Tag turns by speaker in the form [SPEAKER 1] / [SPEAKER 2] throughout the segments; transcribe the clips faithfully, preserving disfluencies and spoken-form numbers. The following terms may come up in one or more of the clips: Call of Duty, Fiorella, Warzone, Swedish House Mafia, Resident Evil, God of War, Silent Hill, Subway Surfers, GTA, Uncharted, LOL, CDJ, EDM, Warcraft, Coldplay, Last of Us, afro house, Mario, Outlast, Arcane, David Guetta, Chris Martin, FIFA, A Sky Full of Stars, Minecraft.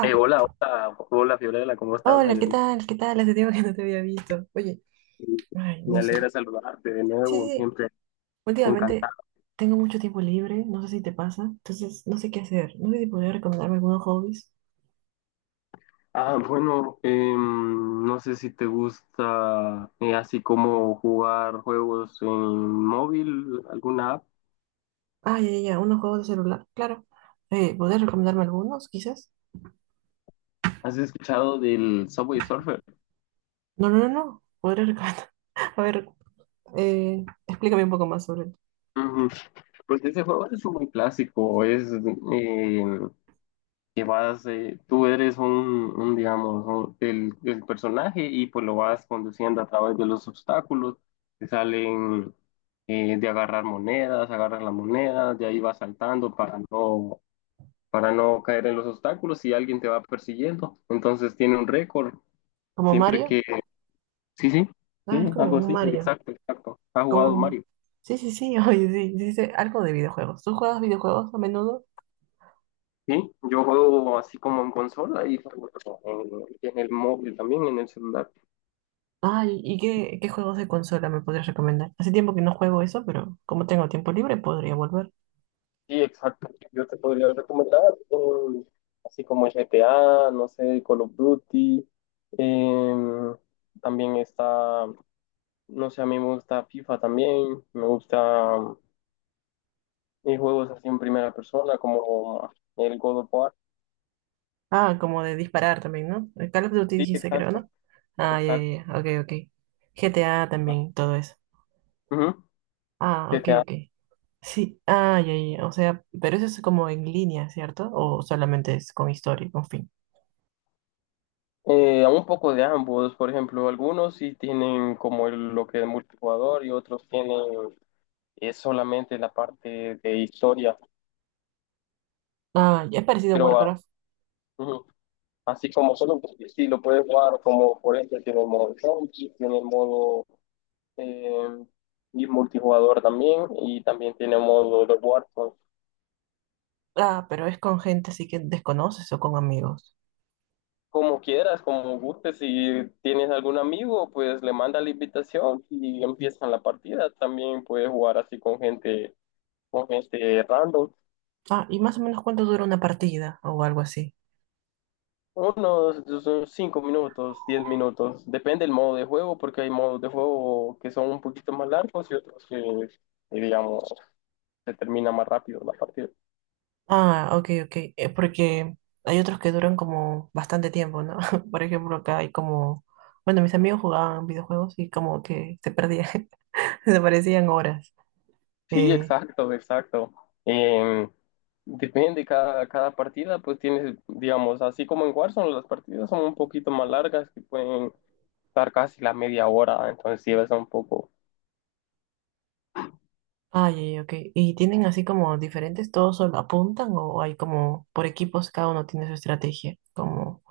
[SPEAKER 1] Eh, hola, hola, hola Fiorella, ¿cómo estás?
[SPEAKER 2] hola,
[SPEAKER 1] Me,
[SPEAKER 2] ¿qué tal? ¿Qué tal? Hace tiempo que no te había visto. Oye, ay,
[SPEAKER 1] me
[SPEAKER 2] no sé.
[SPEAKER 1] alegra saludarte de
[SPEAKER 2] Sí,
[SPEAKER 1] nuevo,
[SPEAKER 2] sí, sí.
[SPEAKER 1] siempre
[SPEAKER 2] Últimamente
[SPEAKER 1] encantado.
[SPEAKER 2] tengo mucho tiempo libre, no sé si te pasa, entonces no sé qué hacer. No sé si podrías recomendarme algunos hobbies.
[SPEAKER 1] Ah, bueno, em, no sé si te gusta, eh, así como jugar juegos en móvil, alguna app.
[SPEAKER 2] Ah, ya, ya, ya, unos juegos de celular, claro. Eh, ¿podrías recomendarme algunos, quizás?
[SPEAKER 1] ¿Has escuchado del Subway Surfer?
[SPEAKER 2] No, no, no, no. Podrías recomendar. A ver, eh, explícame un poco más sobre él.
[SPEAKER 1] Ujú. Pues ese juego es muy clásico, es, eh, que vas, eh, tú eres un, un, digamos, un- el, el personaje, y pues lo vas conduciendo a través de los obstáculos que salen, eh, de agarrar monedas, agarras la moneda, de ahí vas saltando para no, para no caer en los obstáculos, y alguien te va persiguiendo. Entonces tiene un récord
[SPEAKER 2] ¿Como
[SPEAKER 1] siempre
[SPEAKER 2] Mario?
[SPEAKER 1] que. Sí, sí,
[SPEAKER 2] Ah, es
[SPEAKER 1] sí,
[SPEAKER 2] como
[SPEAKER 1] algo
[SPEAKER 2] un
[SPEAKER 1] así,
[SPEAKER 2] Mario.
[SPEAKER 1] exacto, exacto. ¿Has
[SPEAKER 2] Como,
[SPEAKER 1] jugado
[SPEAKER 2] como...
[SPEAKER 1] Mario?
[SPEAKER 2] Sí, sí, sí, oye, sí, sí, sí, algo de videojuegos. ¿Tú juegas videojuegos a menudo?
[SPEAKER 1] Sí, yo juego así como en consola y en, en el móvil también, en el celular.
[SPEAKER 2] Ay, ¿y qué, qué juegos de consola me podrías recomendar? Hace tiempo que no juego eso, pero como tengo tiempo libre, podría volver.
[SPEAKER 1] Sí, exacto. Yo te podría recomendar un- así como G T A, no sé, Call of Duty. em, También está, no sé, a mí me gusta FIFA también. Me gusta, eh, juegos así en primera persona como el God of War.
[SPEAKER 2] Ah, como de disparar también, ¿no? El Call of Duty
[SPEAKER 1] Sí,
[SPEAKER 2] dijiste, creo,
[SPEAKER 1] exacto,
[SPEAKER 2] ¿no? Ah, ya,
[SPEAKER 1] exacto.
[SPEAKER 2] ya, ya, ok, ok. G T A también, todo eso.
[SPEAKER 1] Ujú.
[SPEAKER 2] Ah, ok,
[SPEAKER 1] G T A.
[SPEAKER 2] ok. Sí, ah, ya, ya, ya, o sea, pero eso es como en línea, ¿cierto? ¿O solamente es con historia y con fin?
[SPEAKER 1] Eh, un poco de ambos, por ejemplo, algunos sí tienen como el- lo que es multijugador, y otros tienen, eh, solamente la parte de historia.
[SPEAKER 2] Ah, ya es parecido a
[SPEAKER 1] Pero, ah,
[SPEAKER 2] Warcraft.
[SPEAKER 1] ujú. Así como solo si lo puedes jugar, como por ejemplo tiene el modo zombie, tiene el modo, eh, y multijugador también, y también tiene modo de Warzone.
[SPEAKER 2] Ah, pero es con gente así que desconoces o con amigos.
[SPEAKER 1] Como quieras, como gustes, si tienes algún amigo, pues le manda la invitación y empiezan la partida. También puedes jugar así con gente, con gente random.
[SPEAKER 2] Ah, y más o menos cuánto dura una partida o algo así.
[SPEAKER 1] Unos cinco minutos, diez minutos, depende del modo de juego, porque hay modos de juego que son un poquito más largos, y otros que, digamos, se termina más rápido la partida.
[SPEAKER 2] Ah, ok, ok. Eh, porque hay otros que duran como bastante tiempo, ¿no? Por ejemplo, acá hay como... Bueno, mis amigos jugaban videojuegos y como que se perdían, desaparecían horas.
[SPEAKER 1] Sí,
[SPEAKER 2] Eh,
[SPEAKER 1] exacto, exacto. Eh, Depende, cada, cada partida pues tienes, digamos, así como en Warzone, las partidas son un poquito más largas, que pueden estar casi la media hora, entonces llevas un poco.
[SPEAKER 2] ah, ya, ya, ok. ¿Y tienen así como diferentes, todos solo apuntan o hay como por equipos, cada uno tiene su estrategia? Como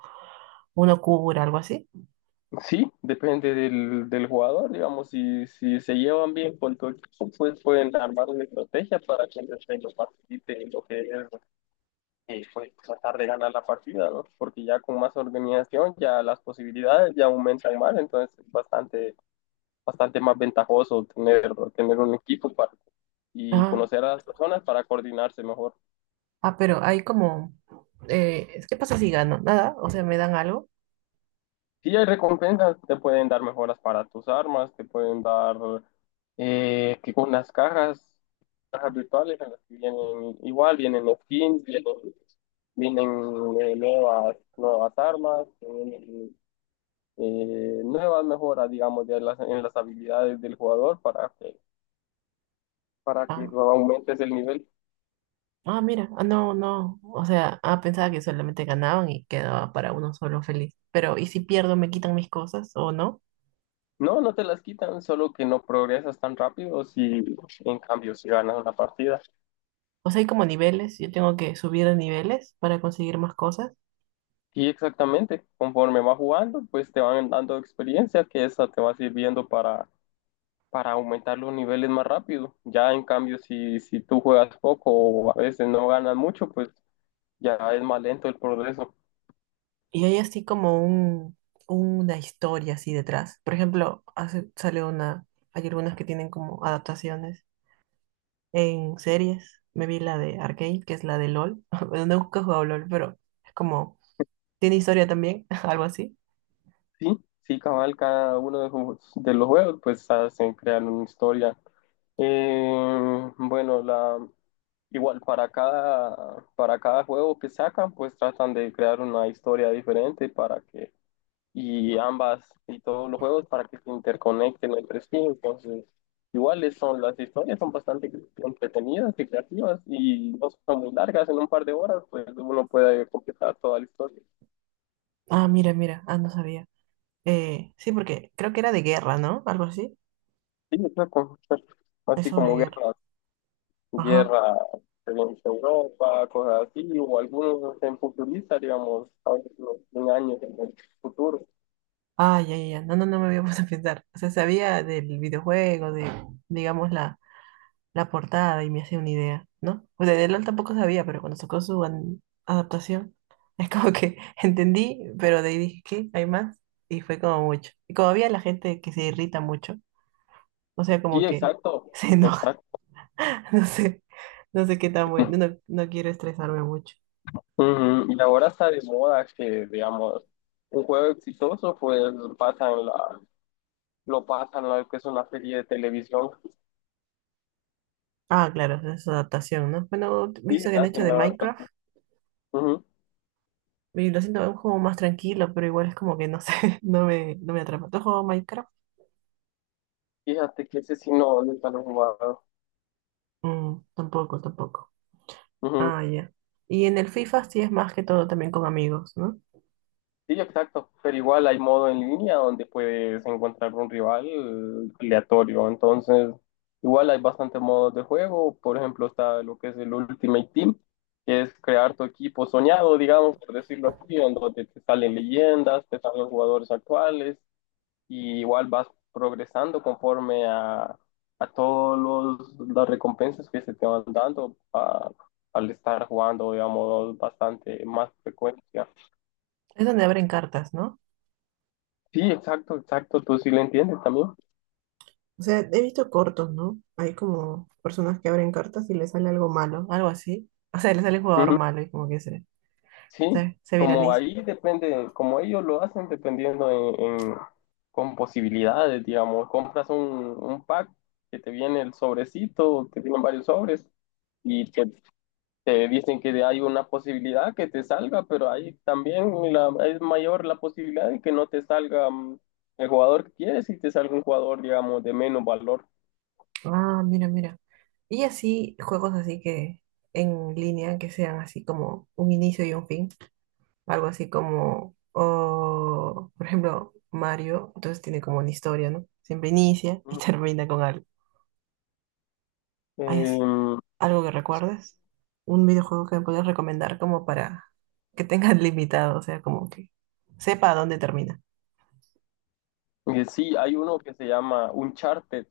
[SPEAKER 2] uno cura, algo así.
[SPEAKER 1] Sí, depende del, del jugador, digamos, si, si se llevan bien con tu equipo, pues pueden armar una estrategia para que el desempeño participe en lo que es, eh, pues tratar de ganar la partida, ¿no? Porque ya con más organización ya las posibilidades ya aumentan más, entonces es bastante, bastante más ventajoso tener, tener un equipo para, y
[SPEAKER 2] Ah.
[SPEAKER 1] conocer a las personas para coordinarse mejor.
[SPEAKER 2] Ah, pero hay como, eh, ¿qué pasa si gano? Nada, o sea, me dan algo.
[SPEAKER 1] Sí, hay recompensas, te pueden dar mejoras para tus armas, te pueden dar, eh, que con las cajas, cajas virtuales en las que vienen igual, vienen skins, vienen, vienen eh, nuevas, nuevas armas, vienen, eh, nuevas mejoras, digamos, de las, en las habilidades del jugador, para que, para que
[SPEAKER 2] Ah,
[SPEAKER 1] aumentes el nivel.
[SPEAKER 2] ah, mira, ah, no, no, o sea, ah, pensaba que solamente ganaban y quedaba para uno solo feliz. Pero, ¿y si pierdo, me quitan mis cosas o no?
[SPEAKER 1] No, no te las quitan, solo que no progresas tan rápido si, en cambio, si ganas una partida.
[SPEAKER 2] O sea, hay como niveles, yo tengo que subir de niveles para conseguir más cosas.
[SPEAKER 1] Y exactamente, conforme vas jugando, pues te van dando experiencia que esa te va sirviendo para, para aumentar los niveles más rápido. Ya, en cambio, si, si tú juegas poco o a veces no ganas mucho, pues ya es más lento el progreso.
[SPEAKER 2] Y hay así como un, una historia así detrás. Por ejemplo, hace, sale una, hay algunas que tienen como adaptaciones. En series me vi la de Arcane, que es la de LOL. Bueno, nunca he jugado LOL, pero es como, tiene historia también, algo así.
[SPEAKER 1] Sí, sí, cabal, cada uno de, sus- de los juegos pues hacen, crean una historia. Eh, bueno, la, igual para cada, para cada juego que sacan pues tratan de crear una historia diferente para que, y ambas, y todos los juegos para que se interconecten entre sí. Entonces, iguales son las historias, son bastante entretenidas y creativas, y no son muy largas, en un par de horas pues uno puede completar toda la historia.
[SPEAKER 2] Ah, mira, mira, ah, no sabía. Eh, sí, porque creo que era de guerra, ¿no? Algo así.
[SPEAKER 1] Sí, exacto, exacto.
[SPEAKER 2] Es
[SPEAKER 1] Así
[SPEAKER 2] sobre
[SPEAKER 1] como
[SPEAKER 2] guerra.
[SPEAKER 1] guerra.
[SPEAKER 2] Ajá.
[SPEAKER 1] guerra en Europa, cosas así, o algunos en futurista, digamos, a veces no, en años en el futuro.
[SPEAKER 2] Ah, ya, ya, ya. No, no, no me había puesto a pensar. O sea, sabía del videojuego, de, digamos, la, la portada y me hacía una idea, ¿no? O sea, de LOL tampoco sabía, pero cuando sacó su an- adaptación, es como que entendí, pero de ahí dije, ¿qué? ¿Hay más? Y fue como mucho. Y como había la gente que se irrita mucho, o sea,
[SPEAKER 1] Sí,
[SPEAKER 2] como que
[SPEAKER 1] exacto,
[SPEAKER 2] se enoja,
[SPEAKER 1] exacto.
[SPEAKER 2] no sé, no sé qué tan bueno, no, no no quiero estresarme mucho.
[SPEAKER 1] Ujú. Y ahora está de moda que, digamos, un juego exitoso, pues pasan la, lo pasan, lo que es una serie de televisión,
[SPEAKER 2] Ah, claro, esa es su adaptación, ¿no? Bueno,
[SPEAKER 1] y
[SPEAKER 2] visto que han hecho
[SPEAKER 1] hacen
[SPEAKER 2] de
[SPEAKER 1] la
[SPEAKER 2] Minecraft,
[SPEAKER 1] adaptación. Ujú.
[SPEAKER 2] y lo siento, es un juego más tranquilo, pero igual es como que no sé, no me, no me atrapa. ¿Tú has jugado Minecraft?
[SPEAKER 1] Fíjate que ese sí no, nunca lo he jugado.
[SPEAKER 2] Mm, tampoco, tampoco. Ah, ya. Y en el FIFA sí es más que todo también con amigos, ¿no?
[SPEAKER 1] Sí, exacto, pero igual hay modo en línea donde puedes encontrar un rival, eh, aleatorio, entonces igual hay bastantes modos de juego, por ejemplo está lo que es el Ultimate Team, que es crear tu equipo soñado, digamos, por decirlo así, en donde te salen leyendas, te salen jugadores actuales, y igual vas progresando conforme a, a todas las recompensas que se te van dando, a- al estar jugando, digamos, bastante más frecuencia.
[SPEAKER 2] Es donde abren cartas, ¿no?
[SPEAKER 1] Sí, exacto, exacto, tú sí lo entiendes también.
[SPEAKER 2] O sea, he visto cortos, ¿no? Hay como personas que abren cartas y les sale algo malo, algo así. O sea, les sale el jugador
[SPEAKER 1] Ujú.
[SPEAKER 2] malo y como que se,
[SPEAKER 1] Sí,
[SPEAKER 2] se, se
[SPEAKER 1] como
[SPEAKER 2] viraliza.
[SPEAKER 1] ahí depende, como ellos lo hacen dependiendo en, en- con posibilidades, digamos, compras un, un pack que te viene el sobrecito, que tienen varios sobres, y te, te dicen que hay una posibilidad que te salga, pero ahí también, la- es mayor la posibilidad de que no te salga, mm, el jugador que quieres, y te salga un jugador, digamos, de menos valor.
[SPEAKER 2] Ah, mira, mira. Y así, juegos así que en línea, que sean así como un inicio y un fin. Algo así como, o, por ejemplo, Mario, entonces tiene como una historia, ¿no? Siempre inicia y
[SPEAKER 1] Ujú.
[SPEAKER 2] termina con algo. Ay, así.
[SPEAKER 1] Eh,
[SPEAKER 2] ¿Algo que recuerdes? Un videojuego que me puedas recomendar como para que tengas limitado, o sea, como que sepa a dónde termina.
[SPEAKER 1] y sí, hay uno que se llama Uncharted.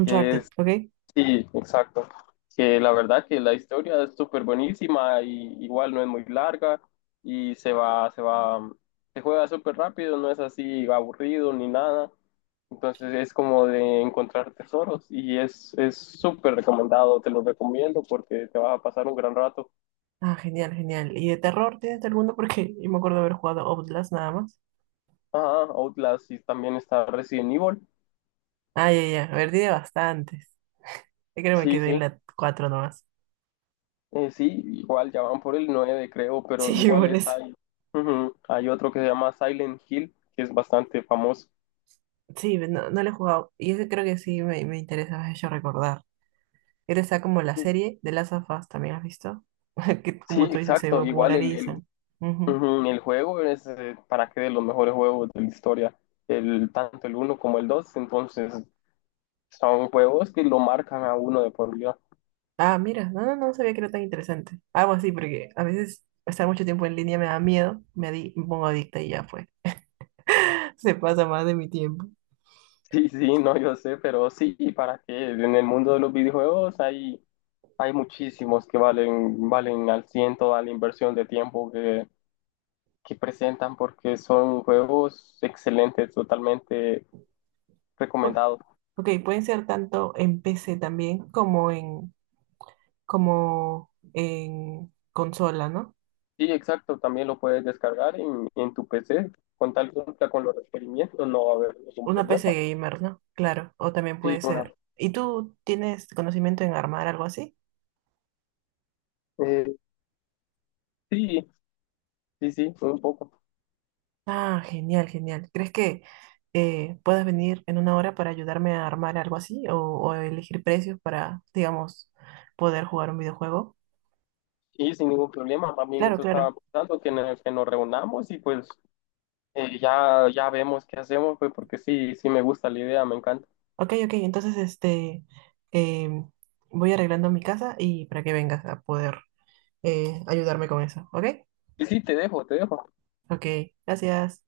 [SPEAKER 1] que es,
[SPEAKER 2] ¿ok?
[SPEAKER 1] sí, exacto, que la verdad que la historia es súper buenísima, y igual no es muy larga, y se va, se va, mm, se juega súper rápido, no es así aburrido ni nada. Entonces es como de encontrar tesoros, y es, es súper recomendado, te lo recomiendo porque te vas a pasar un gran rato.
[SPEAKER 2] Ah, genial, genial. ¿Y de terror tienes alguno? Porque yo me acuerdo haber jugado Outlast nada más.
[SPEAKER 1] Ajá. Outlast, y también está Resident Evil.
[SPEAKER 2] Ah, ya, ya. A ver, tiene bastantes. Yo creo que me
[SPEAKER 1] Sí,
[SPEAKER 2] quedé en
[SPEAKER 1] sí,
[SPEAKER 2] la cuatro nomás.
[SPEAKER 1] Eh, sí, igual ya van por el nueve creo, pero
[SPEAKER 2] Sí,
[SPEAKER 1] igual
[SPEAKER 2] por eso.
[SPEAKER 1] está ahí. Ujú. Hay otro que se llama Silent Hill, que es bastante famoso.
[SPEAKER 2] Sí, no no lo he jugado. Y ese creo que sí me, me interesa, me has hecho recordar. Él está como la serie de Last of Us, ¿también has visto? Que
[SPEAKER 1] Sí,
[SPEAKER 2] como tú dices, se
[SPEAKER 1] exacto. Igual el, el,
[SPEAKER 2] popularizan. Ujú.
[SPEAKER 1] ujú, el juego es, eh, para que de los mejores juegos de la historia, el, tanto el uno como el dos. Entonces, son juegos que lo marcan a uno de por vida.
[SPEAKER 2] Ah, mira, no, no, no sabía que era tan interesante. Algo así, porque a veces estar mucho tiempo en línea me da miedo, me, adi- me pongo adicta y ya fue. Se pasa más de mi tiempo.
[SPEAKER 1] Sí, sí, no, yo sé, pero sí, para que en el mundo de los videojuegos hay, hay muchísimos que valen, valen al ciento a la inversión de tiempo que, que presentan, porque son juegos excelentes, totalmente
[SPEAKER 2] Pu-
[SPEAKER 1] recomendados.
[SPEAKER 2] ok, pueden ser tanto en P C también como en, como en consola, ¿no?
[SPEAKER 1] Sí, exacto, también lo puedes descargar en, en tu P C, con tal cumpla con los requerimientos, no va a haber ningún
[SPEAKER 2] Una P C
[SPEAKER 1] problema.
[SPEAKER 2] gamer, ¿no? Claro, o también
[SPEAKER 1] Sí,
[SPEAKER 2] puede
[SPEAKER 1] una,
[SPEAKER 2] ser. ¿Y tú tienes conocimiento en armar algo así?
[SPEAKER 1] eh, sí, sí, sí, un poco.
[SPEAKER 2] Ah, genial, genial. ¿Crees que eh, puedas venir en una hora para ayudarme a armar algo así o, o elegir precios para, digamos, poder jugar un videojuego?
[SPEAKER 1] Y sin ningún problema, también
[SPEAKER 2] Claro,
[SPEAKER 1] eso estaba
[SPEAKER 2] claro.
[SPEAKER 1] pensando, que nos, que nos reunamos, y pues eh, ya, ya vemos qué hacemos, pues porque sí, sí me gusta la idea, me encanta.
[SPEAKER 2] Ok, ok, entonces este, em, voy arreglando mi casa y para que vengas a poder eh, ayudarme con eso, ¿ok?
[SPEAKER 1] Y sí, te dejo, te dejo.
[SPEAKER 2] Ok, gracias.